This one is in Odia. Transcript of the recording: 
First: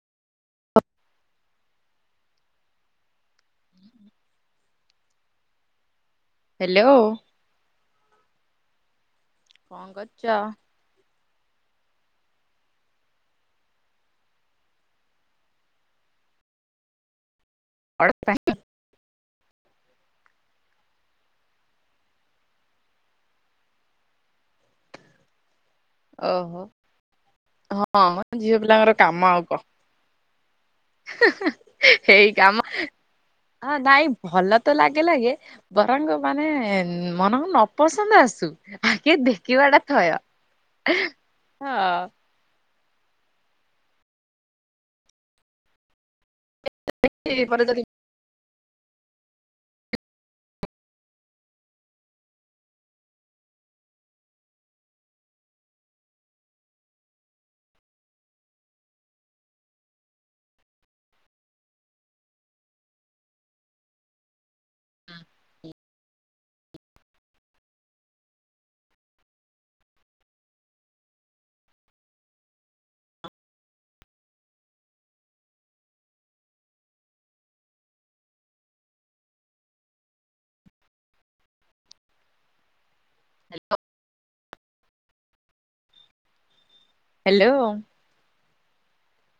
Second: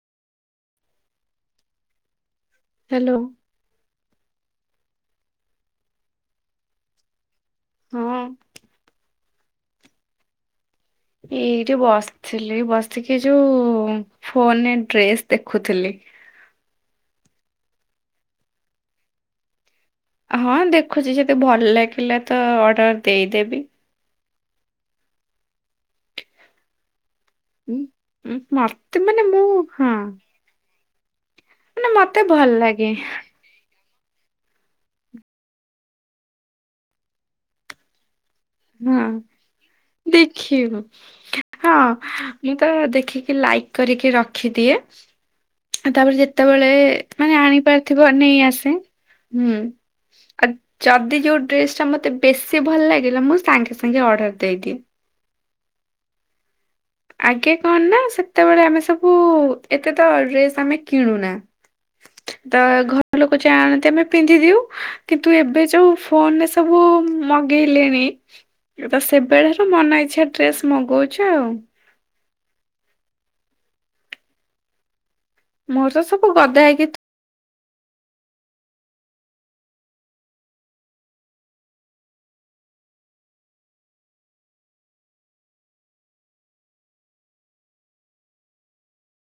ହ୍ୟାଲୋ। ହଁ। ହ୍ୟାଲୋ। ହଁ। କଣ କରୁଛ? ଏଇଠି ବସିଥିଲି ବସିକି ଯୋଉ ଫୋନରେ ଡ୍ରେସ ଦେଖୁଥିଲି। [unintelligible] ହଁ ଦେଖୁଛି ଯଦି ଭଲ ଲାଗିଲା ତ ଅର୍ଡର ଦେଇଦେବି। ଓହୋ ଉଁ ହଁ ମ ଉଁ ଝିଅ ପିଲାଙ୍କର ମତେ ମାନେ କାମ ମୁଁ ଆଉ ହଁ କଣ। ମାନେ ମତେ ସେଇ ଭଲ କାମ ଲାଗେ ହ ନାଇଁ ଭଲ ତ ଲାଗେ ଲାଗେ ବରଙ୍ଗ ମାନେ ମନକୁ ନପସନ୍ଦ ଆସୁ ହଁ। ଆଗେ ଦେଖିବା ଟା ଥୟ। ହଁ ହଁ ମୁଁ ତ ଦେଖିକି ଲାଇକ୍ କରିକି ରଖିଦିଏ। ଆ ତାପରେ ଯେତେବେଳେ ମାନେ ଆଣି ଏପରେ ଯଦି ପାରିଥିବ ନେଇ ଆସେ ହୁଁ। ଆ ଯଦି ଯୋଉ ଡ୍ରେସ ଟା ମତେ ବେଶୀ ଭଲ ଲାଗିଲା ମୁଁ ସାଙ୍ଗେ ସାଙ୍ଗେ ଅର୍ଡର ଦେଇଦିଏ। ଆଗେ କଣ ନା ସେତେବେଳେ ଆମେ ସବୁ ଏତେ ତ ଡ୍ରେସ ଆମେ କିଣୁନା। ତ ଘର ଲୋକ ଚା ଆଣନ୍ତି ଆମେ ପିନ୍ଧି ଦଉ। କିନ୍ତୁ ଏବେ ଯୋଉ ଫୋନରେ ସବୁ ମଗେଇ ଲେଣି ତ ସେବେଳାରୁ ମନ ଇଚ୍ଛା ଡ୍ରେସ ମଗଉଛୁ ଆଉ। ମୋର ତ ସବୁ ଗଦା ହେଇକି ଥୁ [unintelligible] ହ୍ୟାଲୋ।